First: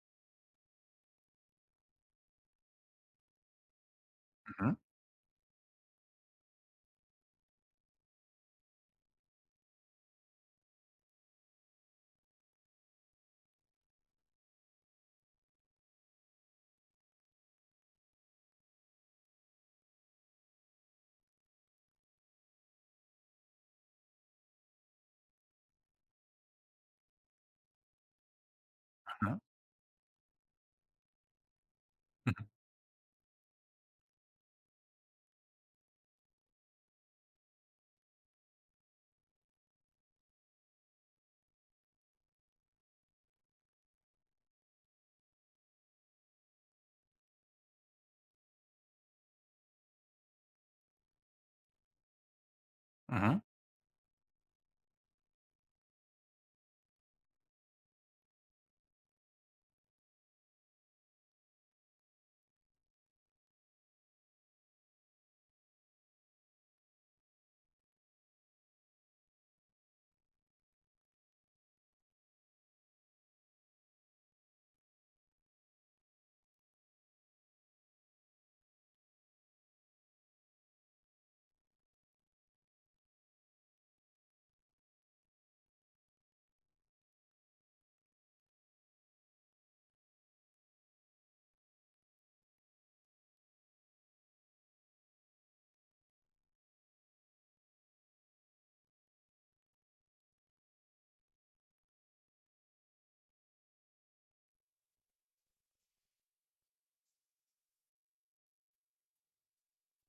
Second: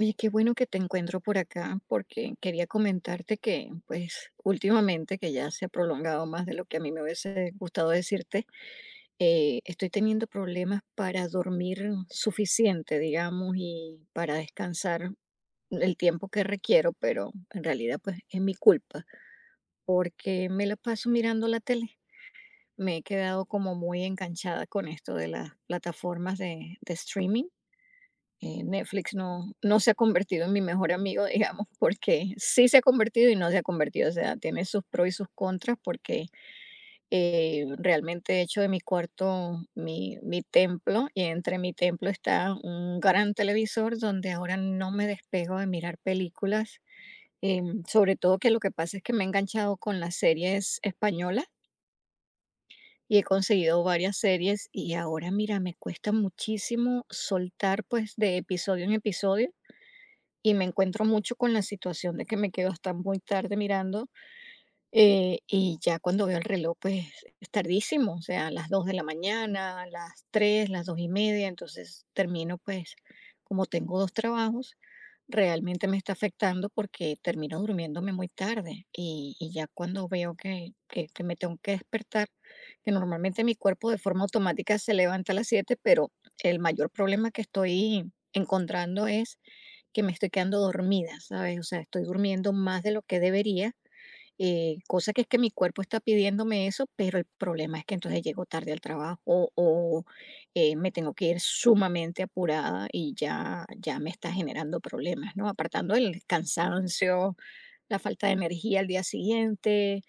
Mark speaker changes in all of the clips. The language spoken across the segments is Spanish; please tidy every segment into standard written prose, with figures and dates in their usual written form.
Speaker 1: Oye, qué bueno que te encuentro por acá, porque quería comentarte que, pues,
Speaker 2: Ujú,
Speaker 1: últimamente, que ya se ha prolongado más de lo que a mí me hubiese gustado decirte, estoy teniendo problemas para dormir suficiente, digamos, y para descansar el tiempo que requiero, pero en realidad, pues, es mi culpa, porque me la paso mirando la tele. Me he quedado como muy enganchada con esto de las plataformas de streaming. Netflix
Speaker 2: ujú,
Speaker 1: no se ha convertido en mi mejor amigo, digamos, porque
Speaker 2: ujú,
Speaker 1: sí se ha convertido y no se ha convertido. O sea, tiene sus pros y sus contras porque realmente he hecho de mi cuarto mi templo y entre mi templo está un gran televisor donde ahora no me despego de mirar películas. Sobre todo que lo que pasa es que me he enganchado con las series españolas y he
Speaker 2: ujú.
Speaker 1: conseguido varias series y ahora mira, me cuesta muchísimo soltar pues de episodio en episodio. Y me encuentro mucho con la situación de que me quedo hasta muy tarde mirando. Y ya cuando veo el reloj, pues es tardísimo, o sea, a las 2 de la mañana, a las tres, las 2 y media, entonces termino pues, como tengo dos trabajos, realmente me está afectando porque termino durmiéndome muy tarde y, ya cuando veo que me tengo que despertar, que normalmente mi cuerpo de forma automática se levanta a las siete, pero el mayor problema que estoy encontrando es que me estoy quedando dormida, ¿sabes? O sea, estoy durmiendo más de lo que debería. Cosa que es que mi cuerpo está pidiéndome eso, pero el problema es que entonces llego tarde al trabajo, o me tengo que ir sumamente apurada y ya, ya me está generando problemas, ¿no? Apartando el cansancio, la falta de energía al día siguiente,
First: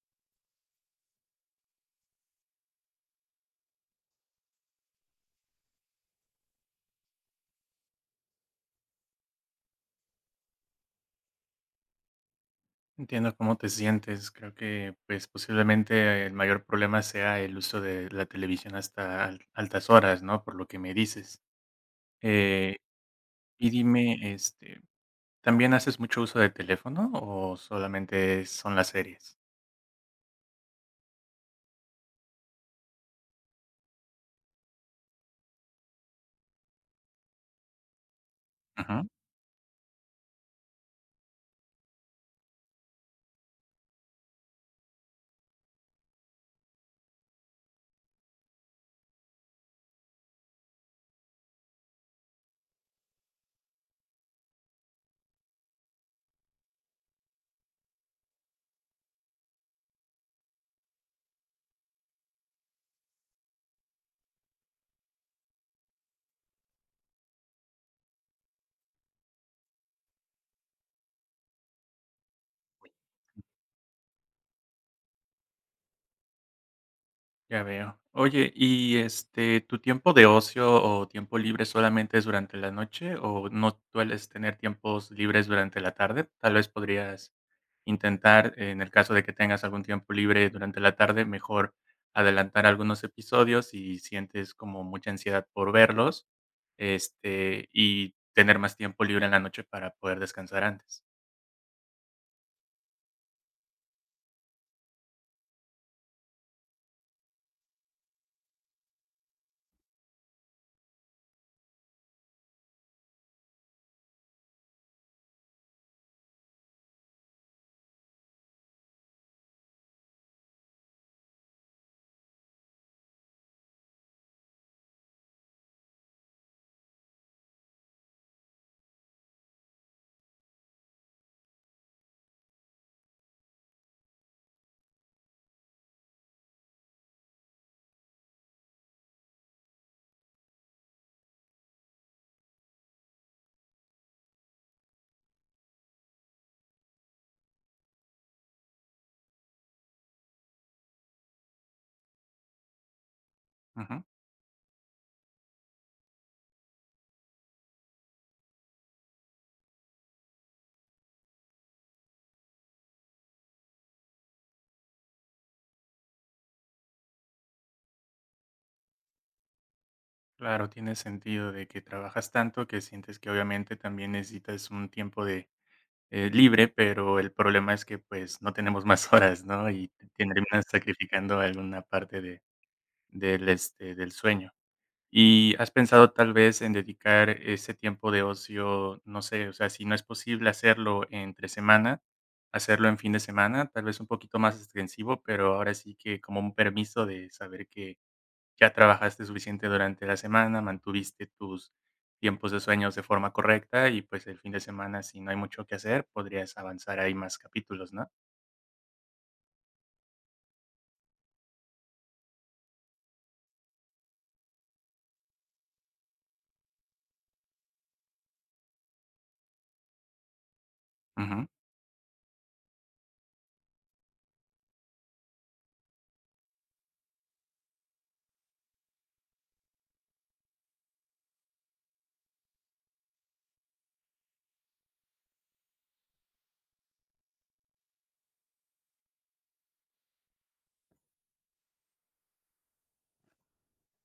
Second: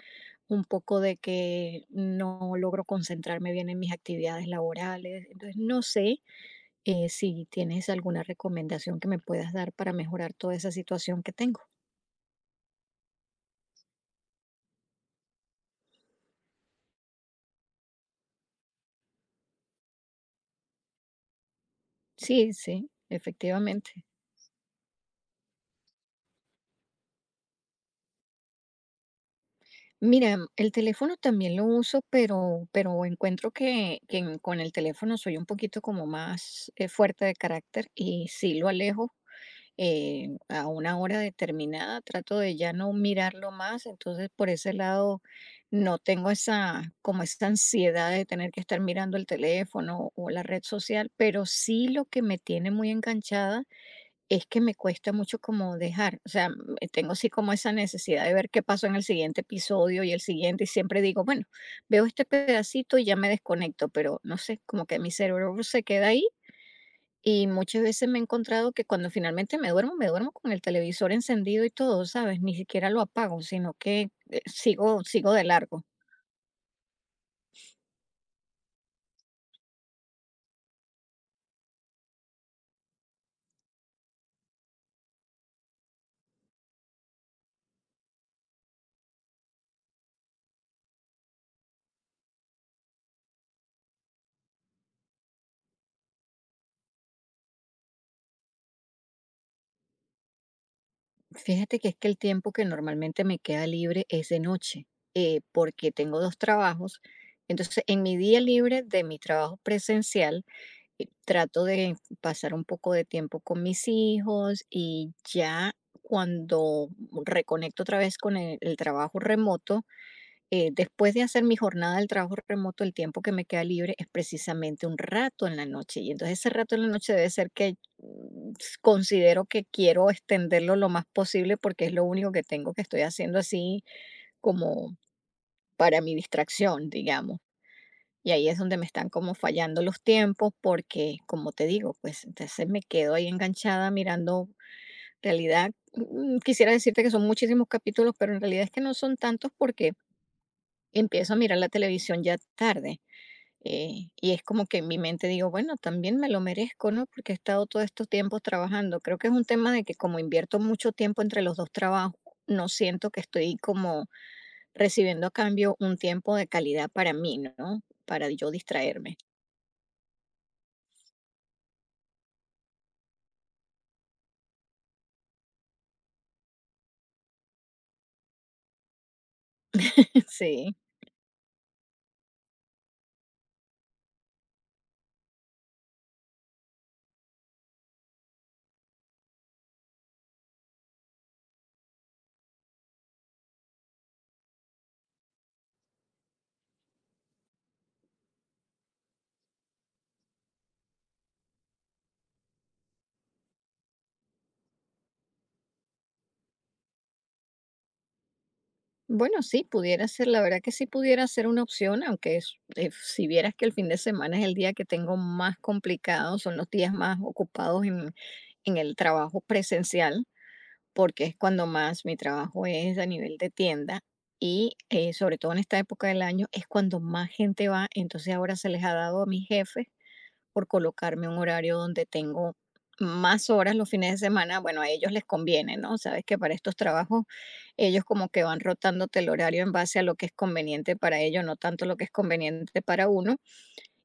Speaker 1: un poco de que no logro concentrarme bien en mis actividades laborales. Entonces, no sé, si tienes alguna recomendación que me puedas dar para mejorar toda esa situación que tengo.
Speaker 2: Entiendo cómo te sientes. Creo que, pues, posiblemente el mayor problema sea el uso de la televisión hasta altas horas, ¿no? Por lo que me dices.
Speaker 1: Sí,
Speaker 2: Eh,
Speaker 1: sí,
Speaker 2: y
Speaker 1: efectivamente.
Speaker 2: dime, ¿también haces mucho uso de teléfono o solamente son las series?
Speaker 1: Mira, el teléfono también lo uso, pero encuentro que en- con el teléfono soy un poquito como más fuerte de carácter y sí lo
Speaker 2: Ujú,
Speaker 1: alejo a una hora determinada, trato de ya no mirarlo más, entonces por ese lado no tengo esa, como esa ansiedad de tener que estar mirando el teléfono o la red social, pero sí lo que me tiene muy enganchada es que me cuesta mucho como dejar, o sea, tengo así como esa necesidad de ver qué pasó en el siguiente episodio y el siguiente, y siempre digo, bueno, veo este pedacito y ya me desconecto, pero no sé, como que mi cerebro se queda ahí y muchas veces me he encontrado que cuando finalmente me duermo con el televisor encendido y todo, ¿sabes? Ni siquiera lo apago, sino que sigo, sigo de largo.
Speaker 2: ya veo. Oye, ¿y tu tiempo de ocio o tiempo libre solamente es durante la noche o no sueles tener tiempos libres durante la tarde? Tal vez podrías intentar, en el caso de que tengas algún tiempo libre durante la tarde, mejor adelantar algunos episodios si sientes como mucha ansiedad por verlos, y tener más tiempo libre en la noche para poder descansar antes.
Speaker 1: Fíjate que es que el tiempo que normalmente me queda libre es de noche, porque tengo dos trabajos. Entonces, en mi día libre de mi trabajo presencial, trato de pasar un poco de tiempo con mis hijos y ya cuando reconecto otra vez con el trabajo remoto, después de hacer mi jornada del trabajo remoto, el tiempo que me queda libre es precisamente un rato en la noche. Y entonces ese rato en la noche debe ser que considero que quiero extenderlo lo más posible porque es lo único que tengo que estoy haciendo así como para mi distracción, digamos. Y ahí es donde me están como fallando los tiempos porque, como te digo, pues entonces me quedo ahí enganchada mirando realidad. Quisiera decirte que son muchísimos capítulos, pero en realidad es que no son tantos porque empiezo a mirar la televisión ya tarde.
Speaker 2: Ujú.
Speaker 1: Y es como que en mi mente digo, bueno, también me lo merezco, ¿no? Porque he estado todos estos tiempos trabajando. Creo que es un tema de que como invierto mucho tiempo entre los dos trabajos, no siento que estoy como recibiendo a cambio un tiempo de calidad para mí, ¿no? Para yo distraerme.
Speaker 2: Claro, tiene sentido de que trabajas tanto que sientes que obviamente también necesitas un tiempo de libre, pero el problema es que pues no tenemos más horas, ¿no? Y terminas
Speaker 1: Sí.
Speaker 2: sacrificando alguna parte del sueño. ¿Y has pensado tal vez en dedicar ese tiempo de ocio, no sé, o sea, si no es posible hacerlo entre semana, hacerlo en fin de semana, tal vez un poquito más extensivo, pero ahora sí que como un permiso de saber que ya trabajaste suficiente durante la semana, mantuviste tus tiempos de sueños de forma correcta y pues el fin de semana, si no hay mucho que hacer, podrías avanzar ahí más capítulos, ¿no?
Speaker 1: Bueno, sí, pudiera ser, la verdad que sí pudiera ser una opción, aunque es- si vieras que el fin de semana es el día que tengo más complicado, son los días más ocupados en el trabajo presencial, porque es
Speaker 2: Ujú.
Speaker 1: cuando más mi trabajo es a nivel de tienda y sobre todo en esta época del año es cuando más gente va. Entonces ahora se les ha dado a mis jefes por colocarme un horario donde tengo más horas los fines de semana. Bueno, a ellos les conviene, ¿no? Sabes que para estos trabajos ellos como que van rotándote el horario en base a lo que es conveniente para ellos, no tanto lo que es conveniente para uno.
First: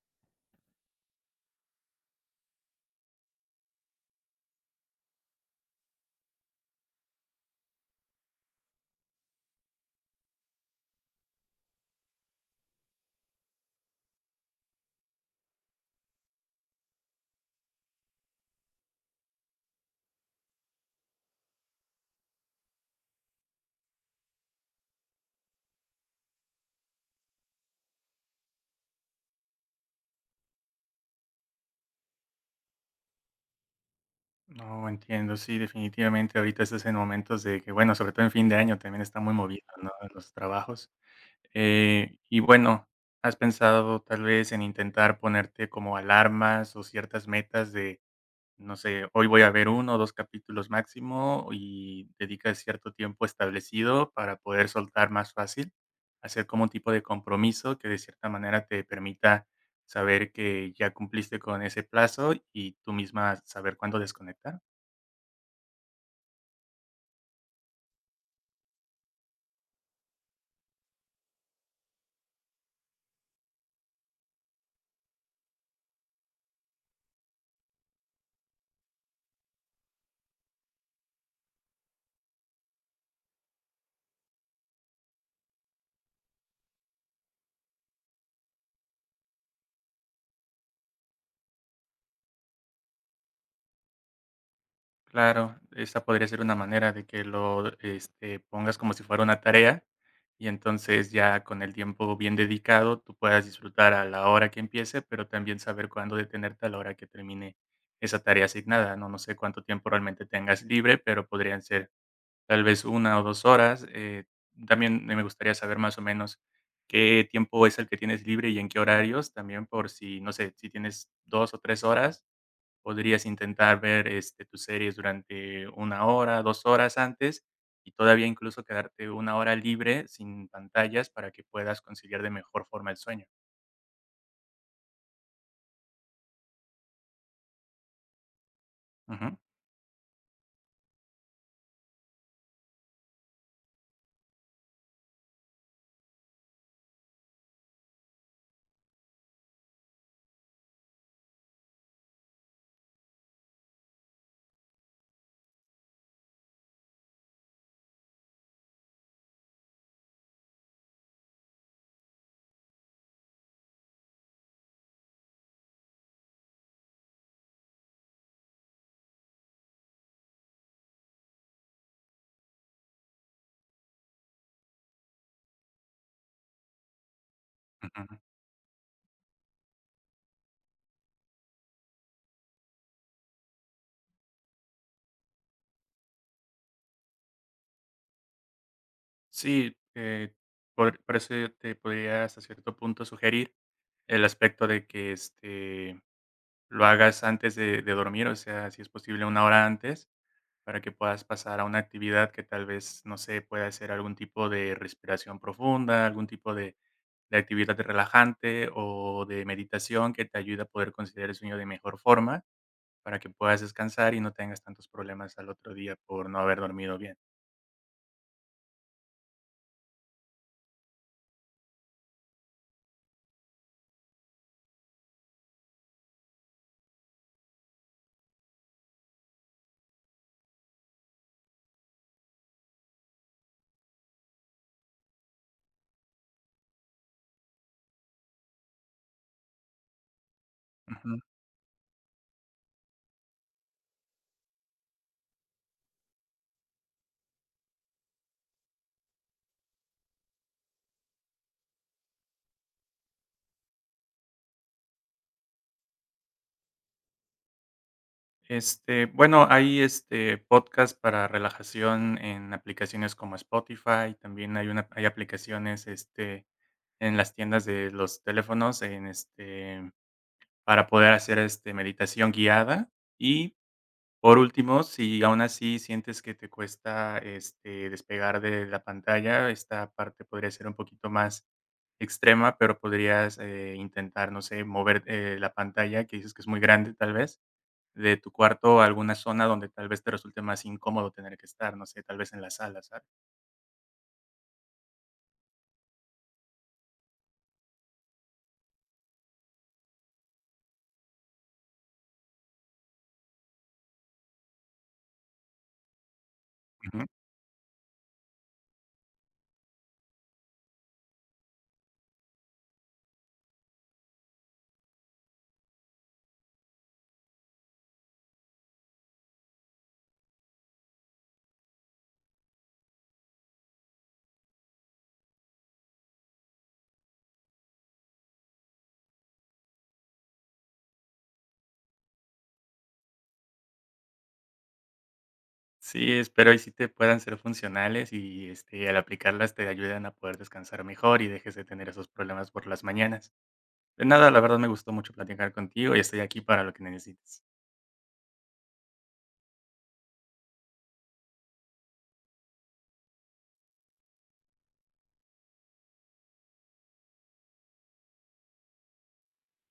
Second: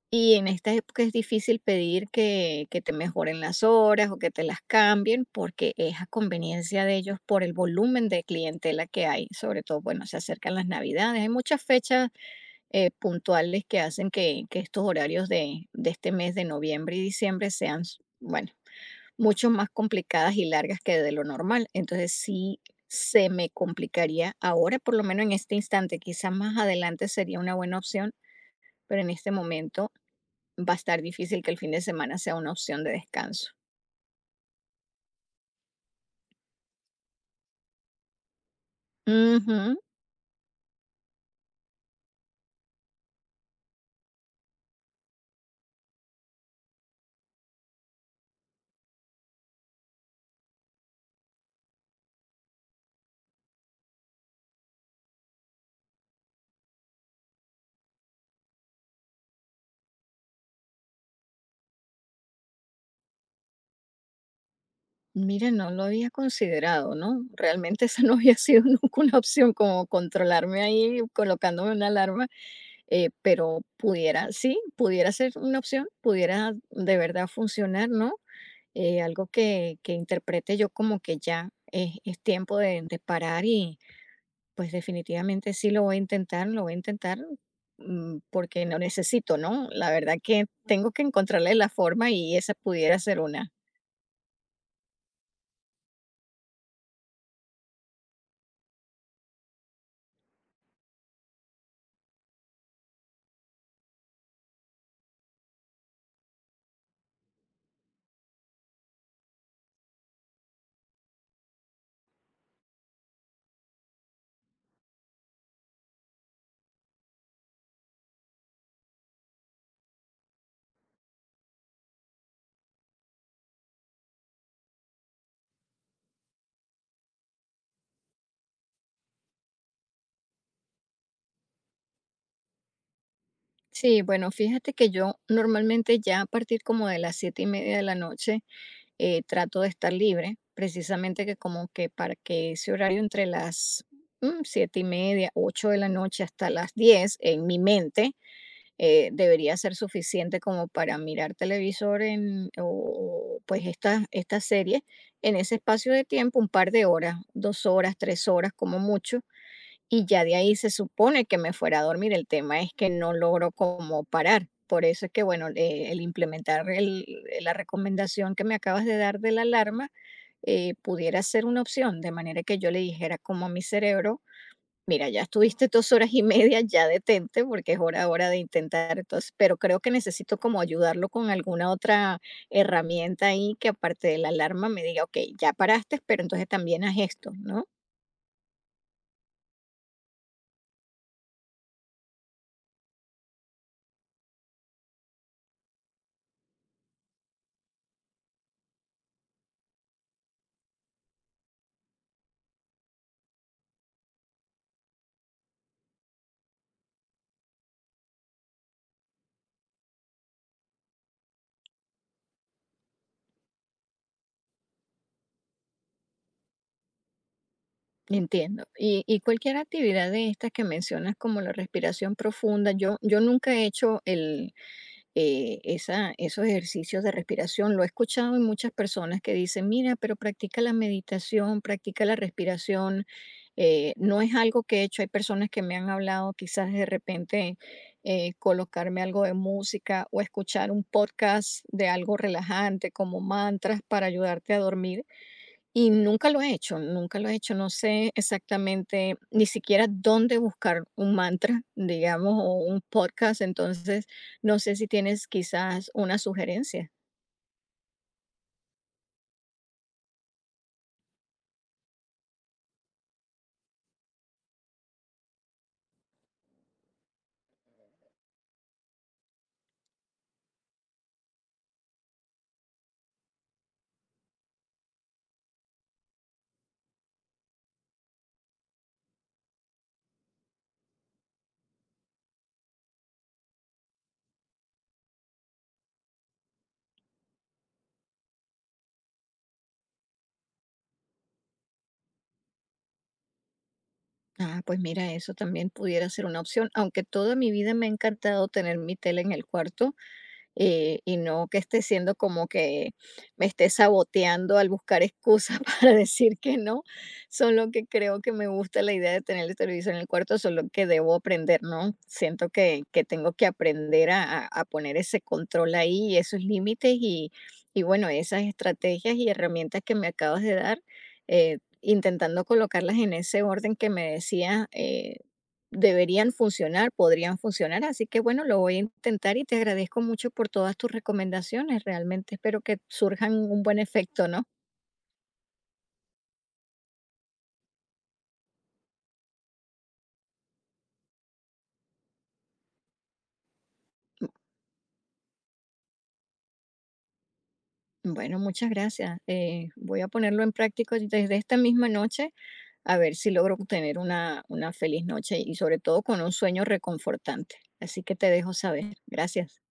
Speaker 1: Y en esta época es difícil pedir que te mejoren las horas o que te las cambien porque es a conveniencia de ellos por el volumen de clientela que hay. Sobre todo, bueno, se acercan las navidades. Hay muchas fechas puntuales que hacen que estos horarios de este mes de noviembre y diciembre sean, s- bueno, mucho más complicadas y largas que de lo normal. Entonces sí se me complicaría ahora, por lo menos en este instante. Quizás más adelante sería una buena opción, pero en este momento va a estar difícil que el fin de semana sea una opción de descanso.
Speaker 2: No, entiendo, sí, definitivamente ahorita estás en momentos de que, bueno, sobre todo en fin de año también está muy movido,
Speaker 1: Ujú.
Speaker 2: ¿no? Los trabajos. Y bueno, ¿has pensado tal vez en intentar ponerte como alarmas o ciertas metas de, no sé, hoy voy a ver uno o 2 capítulos máximo y dedicas cierto tiempo establecido para poder soltar más fácil? Hacer como un tipo de compromiso que de cierta manera te permita saber que ya cumpliste con ese plazo y tú misma saber cuándo desconectar.
Speaker 1: Mira, no lo había considerado, ¿no? Realmente esa no había sido nunca una opción como controlarme ahí colocándome una alarma, pero pudiera, sí, pudiera ser una opción, pudiera de verdad funcionar, ¿no? Algo que interprete yo como que ya es tiempo de parar. Pues definitivamente sí lo voy a intentar, lo voy a intentar, porque lo necesito, ¿no? La verdad que tengo que encontrarle la forma y esa pudiera ser una.
Speaker 2: Claro, esa podría ser una manera de que lo, pongas como si fuera una tarea, y entonces ya con el tiempo bien dedicado, tú puedas disfrutar a la hora que empiece, pero también saber cuándo detenerte a la hora que termine esa tarea asignada, ¿no? No sé cuánto tiempo realmente tengas libre, pero podrían ser tal vez una o 2 horas. También me gustaría saber más o menos qué tiempo es el que tienes libre y en qué horarios, también por si, no sé, si tienes 2 o 3 horas podrías intentar ver, tus series durante una hora, 2 horas antes, y todavía incluso quedarte una hora libre sin pantallas para que puedas conciliar de mejor forma el sueño.
Speaker 1: Sí, bueno, fíjate que yo normalmente ya a partir como de las siete y media de la noche
Speaker 2: Ujú,
Speaker 1: trato de estar libre, precisamente que como que para que ese horario entre las siete y media, ocho de la noche hasta las 10 en mi mente debería ser suficiente como para mirar televisor en, o, pues esta serie en ese espacio de tiempo, un par de horas, dos horas, tres horas como mucho, y ya de ahí se supone que me fuera a dormir, el tema es que no logro como parar. Por eso es que, bueno, el implementar el- la recomendación que me acabas de dar de la alarma pudiera ser una opción, de manera que yo le dijera como a mi cerebro, mira, ya estuviste dos horas y media, ya detente porque es hora,
Speaker 2: ujú.
Speaker 1: hora de intentar. Entonces, pero creo que necesito como ayudarlo con alguna otra herramienta ahí que aparte de la alarma me diga, ok, ya paraste, pero entonces también haz esto, ¿no?
Speaker 2: Sí, por eso yo te podría hasta cierto punto sugerir el aspecto de que, lo hagas antes de dormir, o sea, si es posible una hora antes, para que puedas pasar a una actividad que tal vez, no sé, pueda ser algún tipo de respiración profunda, algún tipo de actividad relajante o de meditación que te ayude a poder conciliar el sueño de mejor forma para que puedas descansar y no tengas tantos problemas al otro día por no haber dormido bien.
Speaker 1: Entiendo. Y cualquier actividad de estas que mencionas, como la respiración profunda, yo nunca he hecho el, esa, esos ejercicios de respiración. Lo he escuchado en muchas personas que dicen, mira, pero practica la meditación, practica la respiración. No es algo que he hecho. Hay personas que me han hablado quizás de repente colocarme algo de música o escuchar un
Speaker 2: Ujú.
Speaker 1: podcast de algo relajante como mantras para ayudarte a dormir y nunca lo he hecho, nunca lo he hecho, no sé exactamente ni siquiera dónde buscar un mantra, digamos, o un podcast, entonces no sé si tienes quizás una sugerencia.
Speaker 2: Bueno, hay este podcast para relajación en aplicaciones como Spotify, también hay una hay aplicaciones en las tiendas de los teléfonos en este para poder hacer meditación guiada y por último, si aún así sientes que te cuesta, despegar de la pantalla, esta parte podría ser un poquito más extrema, pero podrías, intentar, no sé, mover, la pantalla, que dices que es muy grande, tal vez, de tu cuarto a alguna zona donde tal vez te resulte más incómodo tener que estar, no sé, tal vez en la sala, ¿sabes?
Speaker 1: Ah, pues mira, eso también pudiera ser una opción, aunque toda mi vida me ha encantado tener mi tele en el cuarto, y no que esté siendo como que me esté saboteando al buscar excusas para decir que no.
Speaker 2: Ujú.
Speaker 1: Solo que creo que me gusta la idea de tener el televisor en el cuarto, solo que debo aprender, ¿no? Siento que tengo que aprender a poner ese control ahí, esos límites y bueno, esas estrategias y herramientas que me acabas de dar. Intentando colocarlas en ese orden que me decías, deberían funcionar, podrían funcionar. Así que bueno, lo voy a intentar y te agradezco mucho por todas tus recomendaciones. Realmente espero que surjan un buen efecto, ¿no?
Speaker 2: Sí, espero y sí te puedan ser funcionales y, al aplicarlas te ayuden a poder descansar mejor y dejes de tener esos problemas por las mañanas. De nada, la verdad me gustó mucho platicar contigo y estoy aquí para lo que necesites.
Speaker 1: Bueno, muchas gracias. Voy a ponerlo en práctica desde esta misma noche a ver si logro tener una feliz noche y sobre todo con un sueño reconfortante. Así que te dejo saber. Gracias.